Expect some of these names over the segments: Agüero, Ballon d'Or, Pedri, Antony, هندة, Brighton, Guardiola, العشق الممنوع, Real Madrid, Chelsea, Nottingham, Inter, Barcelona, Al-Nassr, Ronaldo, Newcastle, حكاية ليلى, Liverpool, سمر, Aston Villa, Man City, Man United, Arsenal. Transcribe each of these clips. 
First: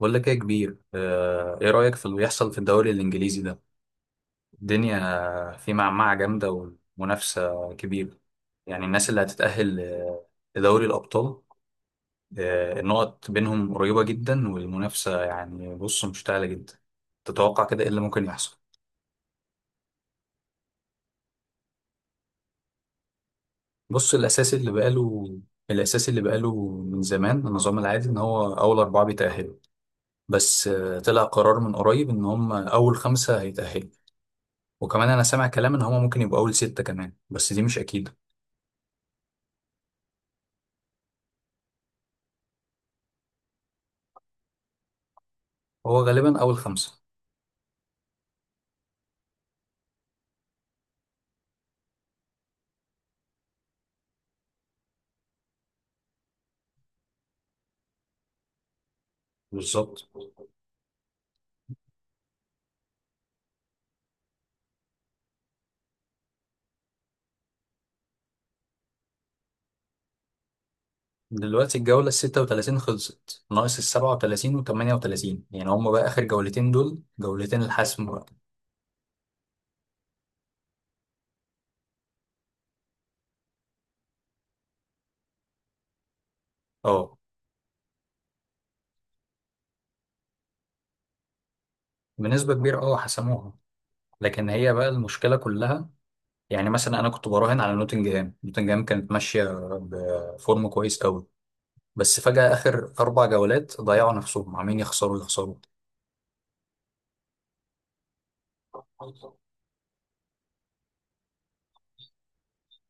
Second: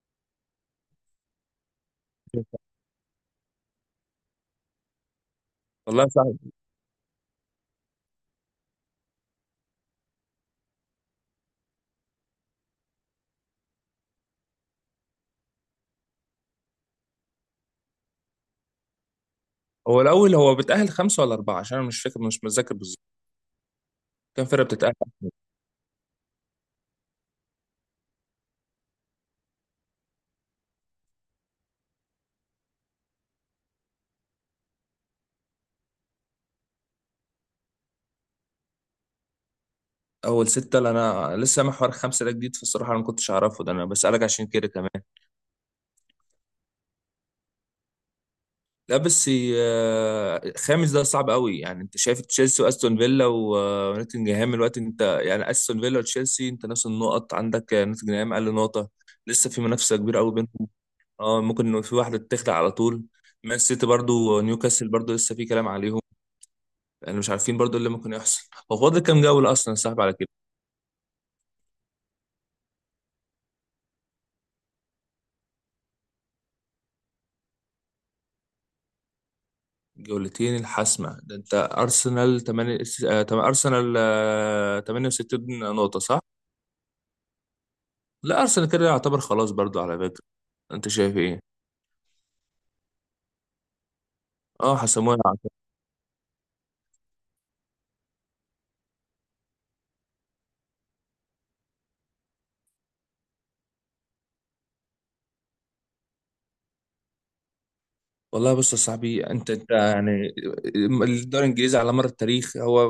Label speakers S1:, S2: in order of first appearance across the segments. S1: بقول لك ايه يا كبير، ايه رأيك في اللي بيحصل في الدوري الانجليزي ده؟ الدنيا في
S2: والله
S1: معمعة
S2: صعب.
S1: جامدة ومنافسة كبيرة. يعني الناس اللي هتتأهل لدوري الأبطال، النقط بينهم قريبة جدا، والمنافسة يعني بص مشتعلة جدا. تتوقع كده ايه اللي ممكن يحصل؟
S2: هو الاول بيتاهل خمسه ولا اربعه، عشان انا مش فاكر، مش متذكر بالظبط
S1: بص،
S2: كام فرقه بتتاهل.
S1: الأساسي اللي بقاله من زمان، النظام العادي إن هو أول أربعة بيتأهلوا، بس طلع قرار من قريب إن هم أول خمسة هيتأهلوا، وكمان انا سامع كلام ان هما ممكن يبقوا اول ستة كمان، بس دي مش اكيدة.
S2: اول سته؟ لا، انا لسه محور خمسه ده جديد، فالصراحه انا ما كنتش اعرفه، ده انا بسالك عشان كده كمان.
S1: هو غالبا اول خمسة.
S2: لا بس خامس ده صعب قوي. يعني انت شايف تشيلسي واستون فيلا ونوتنجهام الوقت، انت يعني استون فيلا وتشيلسي انت نفس النقط عندك، نوتنجهام اقل نقطه. لسه في منافسه
S1: بالظبط.
S2: كبيره قوي بينهم. اه ممكن إنه في واحده تخلع على طول. مان سيتي برضو، نيوكاسل برضو لسه في كلام عليهم. لان مش عارفين برضو إيه اللي ممكن يحصل. هو فاضل كام جوله اصلا يا صاحبي على كده؟
S1: دلوقتي الجولة 36 خلصت، ناقص 37 وتمانية وتلاتين. يعني هما بقى آخر جولتين دول جولتين الحسم بقى.
S2: جولتين الحاسمه. ده انت ارسنال 8 ارسنال 68 نقطه صح؟
S1: اه،
S2: لا ارسنال كده يعتبر خلاص برضو على فكره. انت شايف ايه؟
S1: بنسبة كبيرة، اه حسموها. لكن هي
S2: اه
S1: بقى
S2: حسموها.
S1: المشكلة كلها، يعني مثلا أنا كنت براهن على نوتنجهام. نوتنجهام كانت ماشية بفورم كويس قوي، بس فجأة آخر 4 جولات ضيعوا نفسهم، عمالين يخسروا يخسروا.
S2: والله بص يا صاحبي، انت يعني الدوري الانجليزي على مر التاريخ هو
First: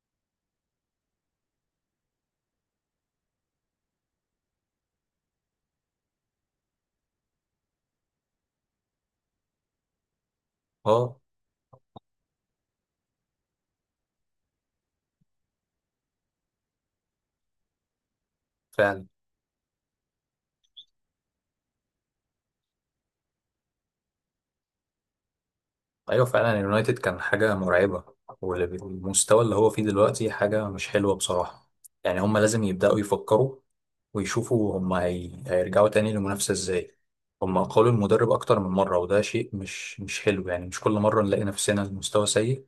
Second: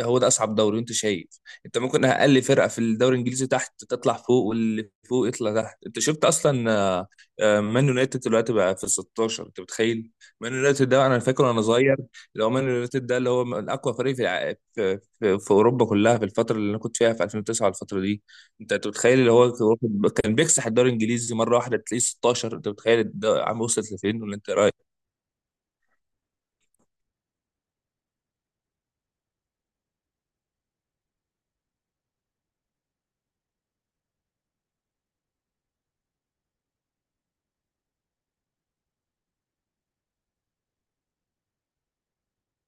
S2: هو ده اصعب دوري، وانت شايف. انت ممكن اقل فرقه في الدوري الانجليزي تحت تطلع فوق، واللي فوق يطلع تحت. انت شفت اصلا مان يونايتد دلوقتي بقى في 16، انت متخيل؟ مان يونايتد ده انا
S1: اه
S2: فاكر وانا صغير، اللي هو مان يونايتد ده اللي هو من اقوى فريق في اوروبا كلها، في الفتره اللي انا كنت فيها في 2009 الفتره دي. انت
S1: فعلا.
S2: متخيل اللي هو كان بيكسح الدوري الانجليزي مره واحده تلاقيه 16. انت متخيل عم وصلت لفين ولا انت؟
S1: ايوه فعلا، اليونايتد كان حاجه مرعبه، والمستوى اللي هو فيه دلوقتي حاجه مش حلوه بصراحه. يعني هم لازم يبداوا يفكروا ويشوفوا هم هيرجعوا تاني للمنافسه ازاي. هم قالوا المدرب اكتر من مره، وده شيء مش حلو. يعني مش كل مره نلاقي نفسنا المستوى سيء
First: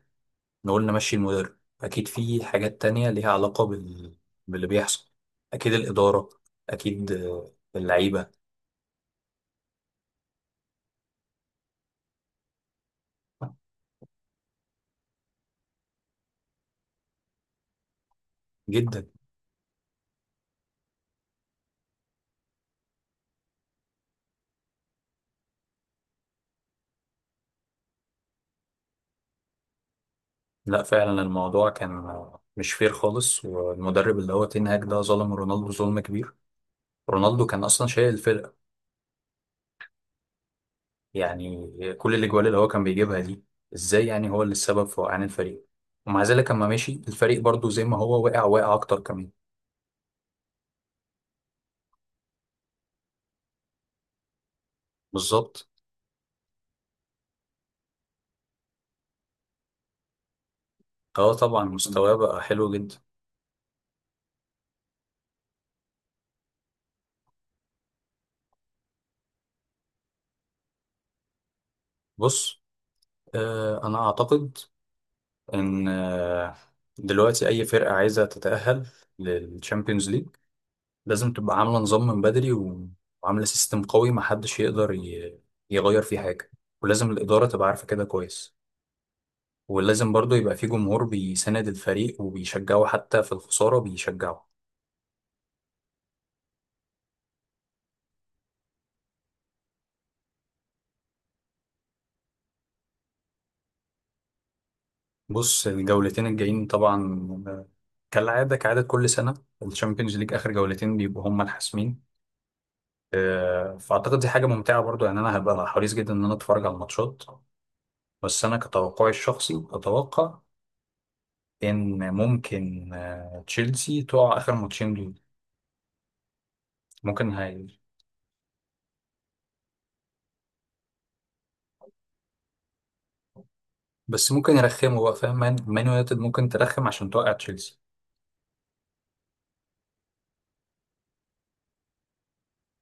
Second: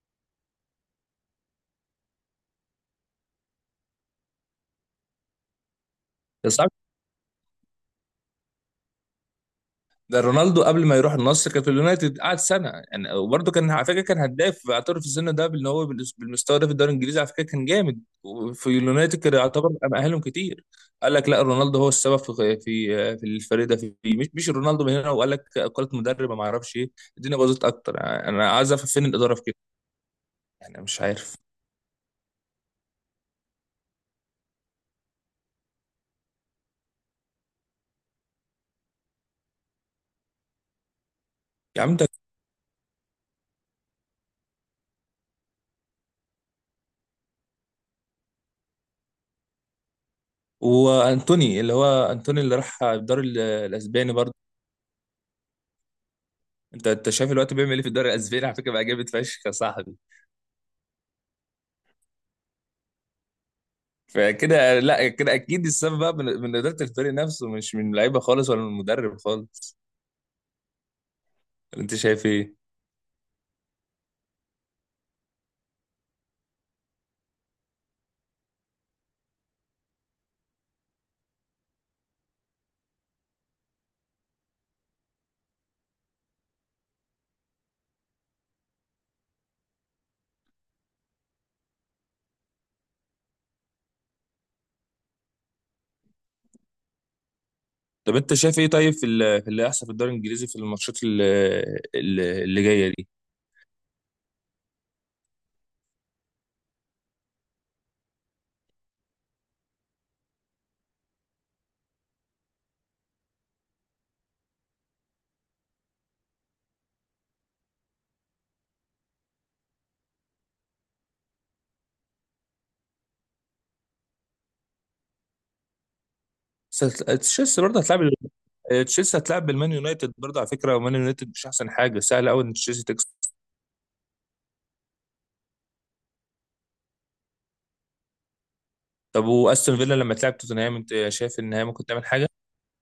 S1: نقول نمشي المدرب، اكيد في حاجات تانية ليها علاقه باللي بيحصل. اكيد الاداره،
S2: بس عارف،
S1: اكيد اللعيبه.
S2: ده رونالدو قبل ما يروح النصر كان في اليونايتد قعد سنه يعني، وبرده كان على فكره كان هداف، اعترف في السن ده بان هو بالمستوى ده في الدوري الانجليزي، على فكره كان جامد، وفي
S1: جدا.
S2: اليونايتد كان يعتبر مأهلهم كتير. قال لك لا، رونالدو هو السبب في في الفريق ده، في مش رونالدو من هنا، وقال لك قالت مدرب ما اعرفش ايه. الدنيا باظت اكتر، يعني انا عايز افهم فين الاداره في كده. يعني
S1: لا
S2: مش
S1: فعلا،
S2: عارف.
S1: الموضوع كان مش فير خالص، والمدرب اللي هو تين هاج ده ظلم رونالدو ظلم كبير. رونالدو كان اصلا شايل الفرقه يعني.
S2: يا عم ده،
S1: كل الاجوال اللي هو كان بيجيبها دي، ازاي يعني هو اللي السبب في وقعان الفريق؟ ومع ذلك لما مشي الفريق برضو زي ما هو وقع وقع اكتر كمان.
S2: وانتوني، اللي هو انتوني اللي راح الدوري الاسباني برضه.
S1: بالظبط.
S2: انت شايف الوقت بيعمل ايه في الدوري الاسباني؟ على فكره بقى جامد فشخ يا صاحبي.
S1: اه طبعا مستواه بقى حلو جدا.
S2: فكده لا، كده اكيد السبب بقى من اداره الفريق نفسه، مش من لعيبه خالص ولا من المدرب خالص. انت شايف ايه؟
S1: بص، انا اعتقد ان دلوقتي اي فرقه عايزه تتاهل للتشامبيونز ليج لازم تبقى عاملة نظام من بدري، وعاملة سيستم قوي محدش يقدر يغير فيه حاجة. ولازم الإدارة تبقى عارفة كده كويس، ولازم برضو يبقى فيه جمهور بيساند الفريق وبيشجعه، حتى في الخسارة بيشجعه.
S2: طب انت شايف ايه طيب في اللي هيحصل في الدوري الانجليزي في الماتشات اللي جايه دي؟
S1: بص الجولتين الجايين طبعا، كالعادة كعادة كل سنة الشامبيونز ليج آخر جولتين بيبقوا هما الحاسمين. فأعتقد دي حاجة ممتعة برضو، يعني أنا هبقى حريص جدا إن أنا أتفرج على الماتشات. بس أنا كتوقعي الشخصي أتوقع ان ممكن تشيلسي تقع اخر ماتشين دول. ممكن
S2: تشيلسي
S1: هاي.
S2: برضه هتلعب، تشيلسي هتلعب بالمان يونايتد برضه على فكره، ومان يونايتد مش احسن حاجه، سهل قوي ان تشيلسي تكسب.
S1: بس ممكن يرخموا بقى، فاهم؟ مان يونايتد ممكن ترخم عشان توقع تشيلسي.
S2: طب واستون فيلا لما تلعب توتنهام انت شايف ان هي ممكن تعمل حاجه؟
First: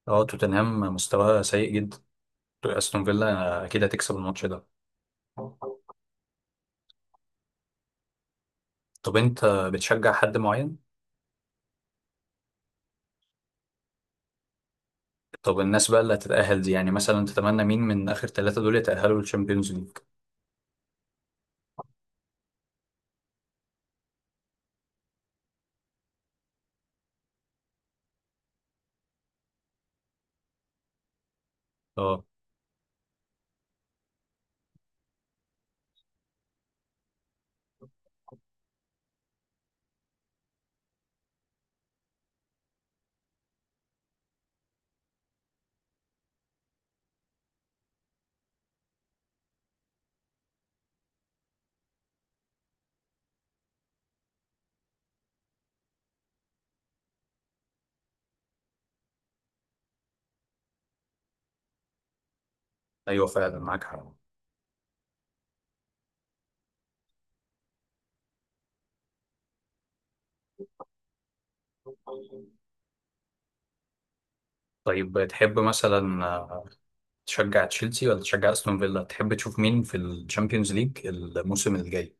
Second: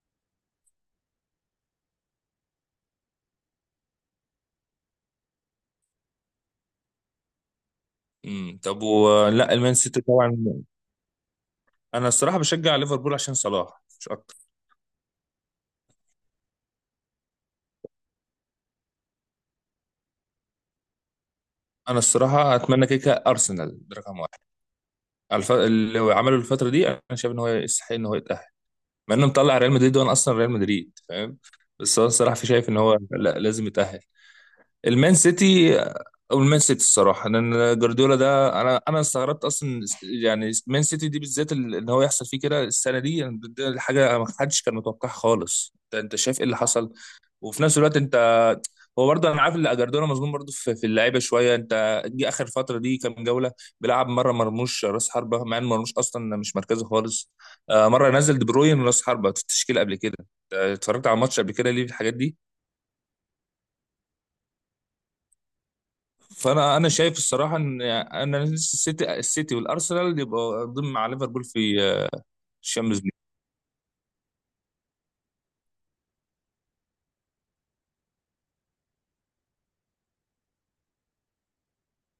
S1: اه، توتنهام مستواها سيء جدا، استون فيلا اكيد هتكسب الماتش ده.
S2: طب
S1: طب انت
S2: ولا المان سيتي
S1: بتشجع حد
S2: طبعا.
S1: معين؟
S2: انا الصراحه بشجع ليفربول عشان صلاح مش اكتر.
S1: طب الناس بقى اللي هتتأهل دي، يعني مثلا تتمنى مين من اخر ثلاثة دول يتأهلوا للشامبيونز ليج؟
S2: انا الصراحه اتمنى كيكه ارسنال ده رقم واحد، اللي هو عمله الفتره دي انا شايف ان هو يستحق ان هو يتاهل، مع انه مطلع ريال مدريد، وانا اصلا ريال مدريد فاهم، بس انا
S1: اه.
S2: الصراحه في شايف ان هو لا لازم يتاهل. المان سيتي، او المان سيتي الصراحه، لان جوارديولا ده انا استغربت اصلا، يعني مان سيتي دي بالذات ان هو يحصل فيه كده السنه دي، يعني ده حاجه ما حدش كان متوقعها خالص. ده انت شايف ايه اللي حصل؟ وفي نفس الوقت انت، هو برضه انا عارف ان اجردونا مظلوم برضه في اللعيبه شويه. انت جه اخر فتره دي كام جوله بيلعب مره مرموش راس حربه، مع ان مرموش اصلا مش مركزه خالص. مره نزل دي بروين راس حربه في التشكيل قبل كده، اتفرجت على الماتش قبل كده، ليه في الحاجات دي؟
S1: ايوه فعلا، معاك حق.
S2: فانا شايف الصراحه ان انا السيتي والارسنال يبقوا ضمن مع ليفربول في الشامبيونز ليج.
S1: طيب تحب مثلا تشجع تشيلسي ولا تشجع استون فيلا؟ تحب تشوف مين في الشامبيونز ليج الموسم الجاي؟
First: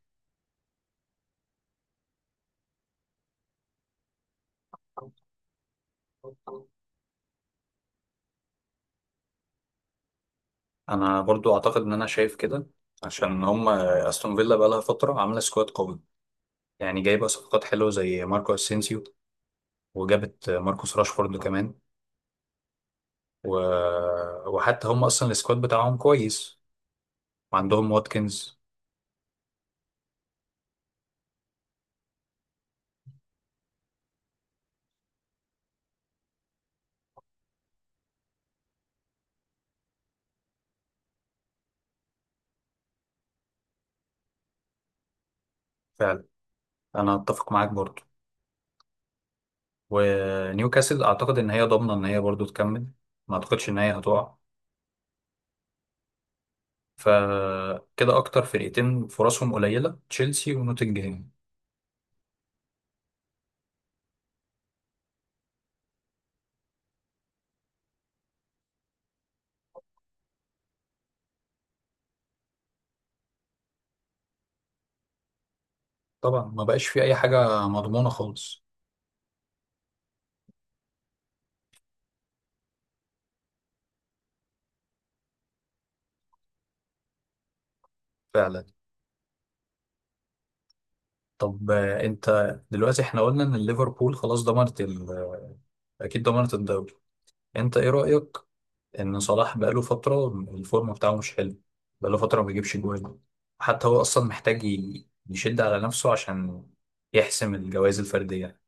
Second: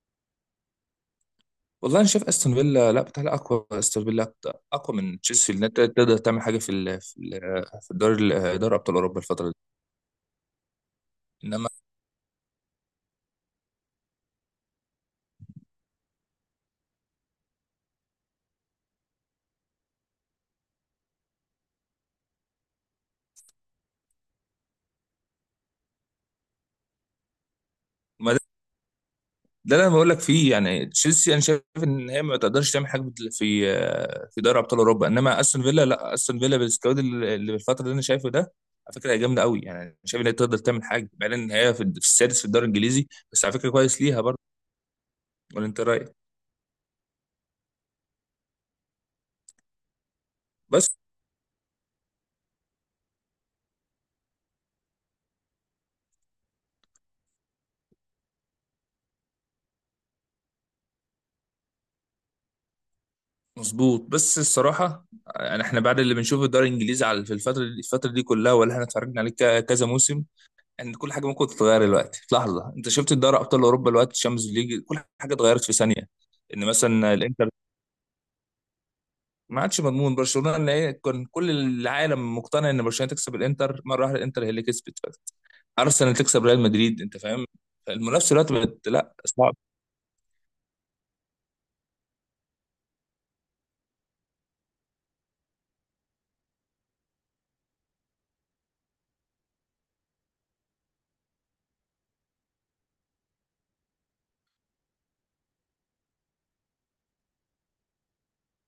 S2: والله انا شايف استون فيلا، لا بتاع، اقوى، استون فيلا اقوى من تشيلسي انها تقدر تعمل حاجه في الدوري دوري ابطال اوروبا الفتره دي.
S1: انا برضو
S2: انما
S1: اعتقد ان انا شايف كده، عشان هم استون فيلا بقى لها فتره عامله سكواد قوي، يعني جايبه صفقات حلوه زي ماركو اسينسيو، وجابت ماركوس راشفورد كمان و... وحتى هم اصلا السكواد بتاعهم كويس، وعندهم
S2: ما ده،
S1: واتكنز.
S2: ده اللي انا بقول لك فيه. يعني تشيلسي انا شايف ان هي ما تقدرش تعمل حاجه في في دوري ابطال اوروبا، انما استون فيلا لا، استون فيلا بالسكواد اللي بالفتره اللي انا شايفه ده، على فكره هي جامده قوي. يعني أنا شايف ان هي تقدر تعمل حاجه، بعدين ان هي في السادس في الدوري الانجليزي، بس على فكره كويس ليها برضه. ولا انت رايك؟
S1: فعلا. انا اتفق معاك برضو.
S2: بس
S1: ونيوكاسل اعتقد ان هي ضامنه ان هي برضو تكمل، ما اعتقدش ان هي هتقع. فكده اكتر فرقتين فرصهم قليله تشيلسي ونوتنجهام.
S2: مظبوط، بس الصراحه يعني احنا بعد اللي بنشوفه في الدوري الانجليزي على في الفتره دي، الفتره دي كلها ولا احنا اتفرجنا عليه كذا موسم، ان كل حاجه ممكن تتغير دلوقتي في لحظه. انت شفت الدوري ابطال اوروبا دلوقتي الشامبيونز ليج كل حاجه اتغيرت في ثانيه.
S1: طبعا ما
S2: ان
S1: بقاش في
S2: مثلا
S1: اي
S2: الانتر
S1: حاجه مضمونه خالص.
S2: ما عادش مضمون، برشلونه اللي هي كان كل العالم مقتنع ان برشلونه تكسب الانتر، مره واحده الانتر هي اللي كسبت. ارسنال تكسب ريال مدريد، انت فاهم؟ المنافسه دلوقتي
S1: فعلا.
S2: بقت لا صعب.
S1: طب انت دلوقتي احنا قلنا ان ليفربول خلاص ضمنت اكيد ضمنت الدوري. انت ايه رأيك ان صلاح بقاله فترة الفورم بتاعه مش حلو، بقاله فترة ما بيجيبش جوان؟ حتى هو اصلا محتاج يشد على نفسه عشان يحسم الجوائز الفردية.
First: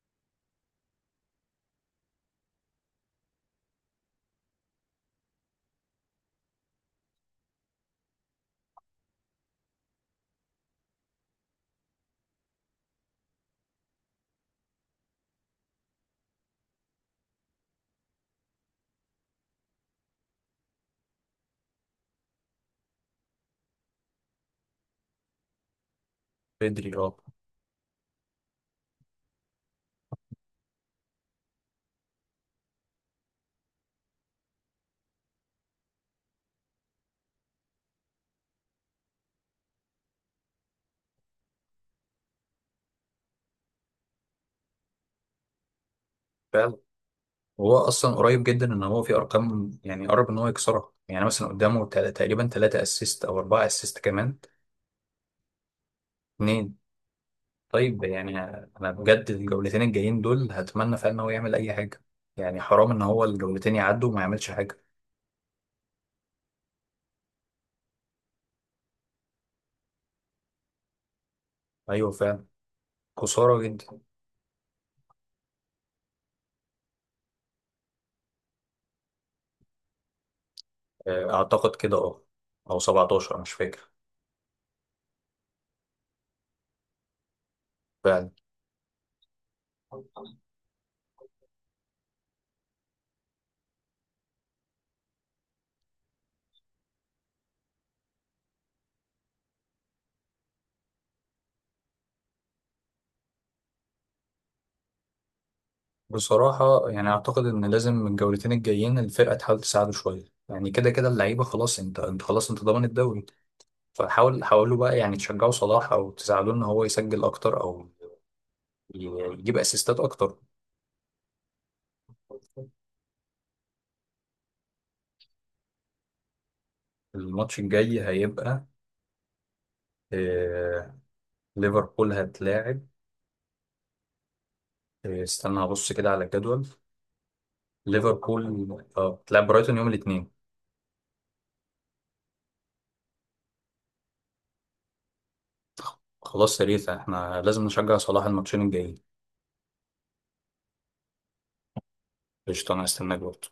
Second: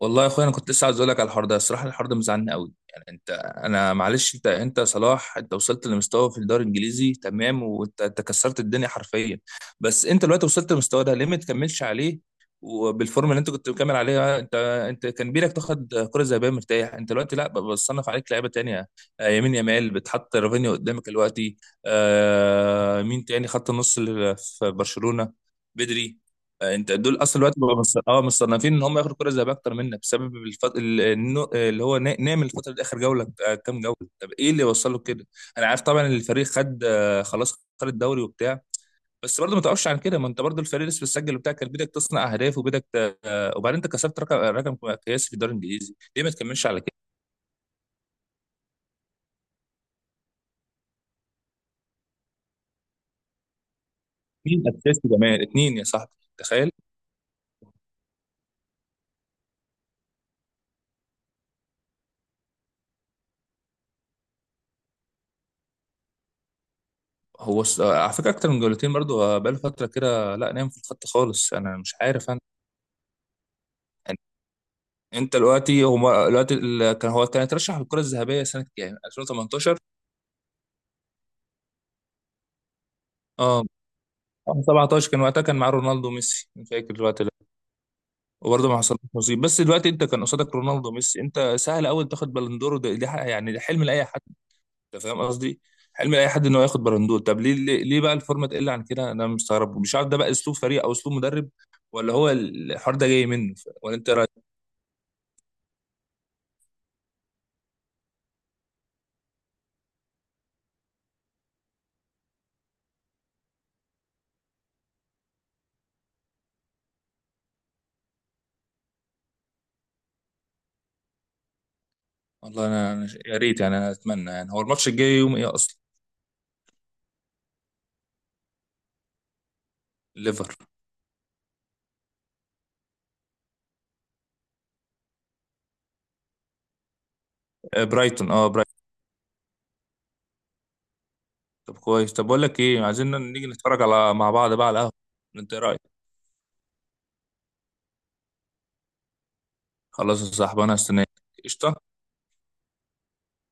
S2: والله يا اخويا انا كنت لسه عايز اقول لك على الحوار ده، الصراحه الحوار ده مزعلني قوي. يعني انت، انا معلش انت، انت صلاح، انت وصلت لمستوى في الدوري الانجليزي تمام، وانت كسرت الدنيا حرفيا. بس انت دلوقتي وصلت للمستوى ده ليه ما تكملش عليه وبالفورم اللي انت كنت مكمل عليها؟ انت، انت كان بيلك تاخد كره ذهبيه مرتاح. انت دلوقتي لا بصنف عليك لعيبه تانية، يمين يمال بتحط رافينيا قدامك دلوقتي، مين تاني خط النص اللي في برشلونه، بدري.
S1: بدري،
S2: انت
S1: اه.
S2: دول اصلا دلوقتي بقوا مصنفين ان هم ياخدوا كره ذهبيه اكتر منك، بسبب اللي هو نعمل الفتره دي اخر جوله، كام جوله؟ طب ايه اللي وصله كده؟ انا عارف طبعا ان الفريق خد، خلاص خد الدوري وبتاع، بس برضه ما توقفش عن كده. ما انت برضه الفريق لسه بتسجل وبتاع، كان بدك تصنع اهداف وبدك وبعدين انت كسبت رقم قياسي في الدوري الانجليزي، ليه ما تكملش
S1: فعلا.
S2: على كده؟
S1: وهو اصلا قريب جدا، ان هو في ارقام يعني قرب ان هو يكسرها، يعني مثلا قدامه تقريبا ثلاثة اسيست او اربعة اسيست كمان.
S2: مين اساسي كمان اتنين يا صاحبي، تخيل.
S1: اتنين. طيب يعني انا بجد الجولتين الجايين دول هتمنى فعلا ان هو يعمل اي حاجه، يعني حرام ان هو الجولتين يعدوا وما يعملش حاجه.
S2: على فكره اكتر من جولتين برضه، بقاله فتره كده لا نام في الخط خالص، انا مش
S1: ايوه
S2: عارف انا.
S1: فعلا. خساره جدا.
S2: انت دلوقتي، هما دلوقتي كان هو كان اترشح للكرة الذهبية سنة كام؟ 2018.
S1: اعتقد كده، اه. او 17 مش
S2: اه
S1: فاكر.
S2: 17 كان وقتها، كان معاه رونالدو وميسي، مش فاكر الوقت ده.
S1: فعلا.
S2: وبرضه ما حصلش نصيب، بس دلوقتي انت كان قصادك رونالدو وميسي، انت سهل قوي تاخد بالندور، ده يعني ده حلم لاي حد. انت فاهم قصدي؟ حلم لاي حد ان هو ياخد بالندور. طب ليه، ليه بقى الفورمه تقل عن كده؟ انا مستغرب، مش عارف، ده بقى اسلوب فريق او اسلوب مدرب، ولا هو الحوار ده جاي منه؟ ولا انت إيه رايك؟
S1: بصراحه يعني اعتقد ان لازم الجولتين الجايين الفرقه تحاول تساعده شويه، يعني كده كده اللعيبه خلاص، انت خلاص انت ضامن الدوري. فحاول حاولوا بقى، يعني تشجعوا صلاح او تساعدوه ان هو يسجل اكتر، او يجيب اسيستات اكتر.
S2: والله انا، يا ريت، يعني انا اتمنى، يعني هو الماتش الجاي يوم ايه اصلا؟
S1: الماتش الجاي هيبقى
S2: ليفر
S1: آه، ليفربول هتلاعب. إيه، استنى هبص كده على الجدول.
S2: آه، برايتون، برايتون.
S1: ليفربول اه بتلعب برايتون يوم الاثنين.
S2: طب كويس. طب بقول لك ايه، عايزين نيجي نتفرج على مع بعض بقى على القهوة، انت ايه رأيك؟
S1: خلاص، يا ريت احنا لازم نشجع صلاح الماتشين الجايين.
S2: خلاص يا صاحبي، انا هستناك. قشطة.
S1: قشطة، انا هستناك برضه.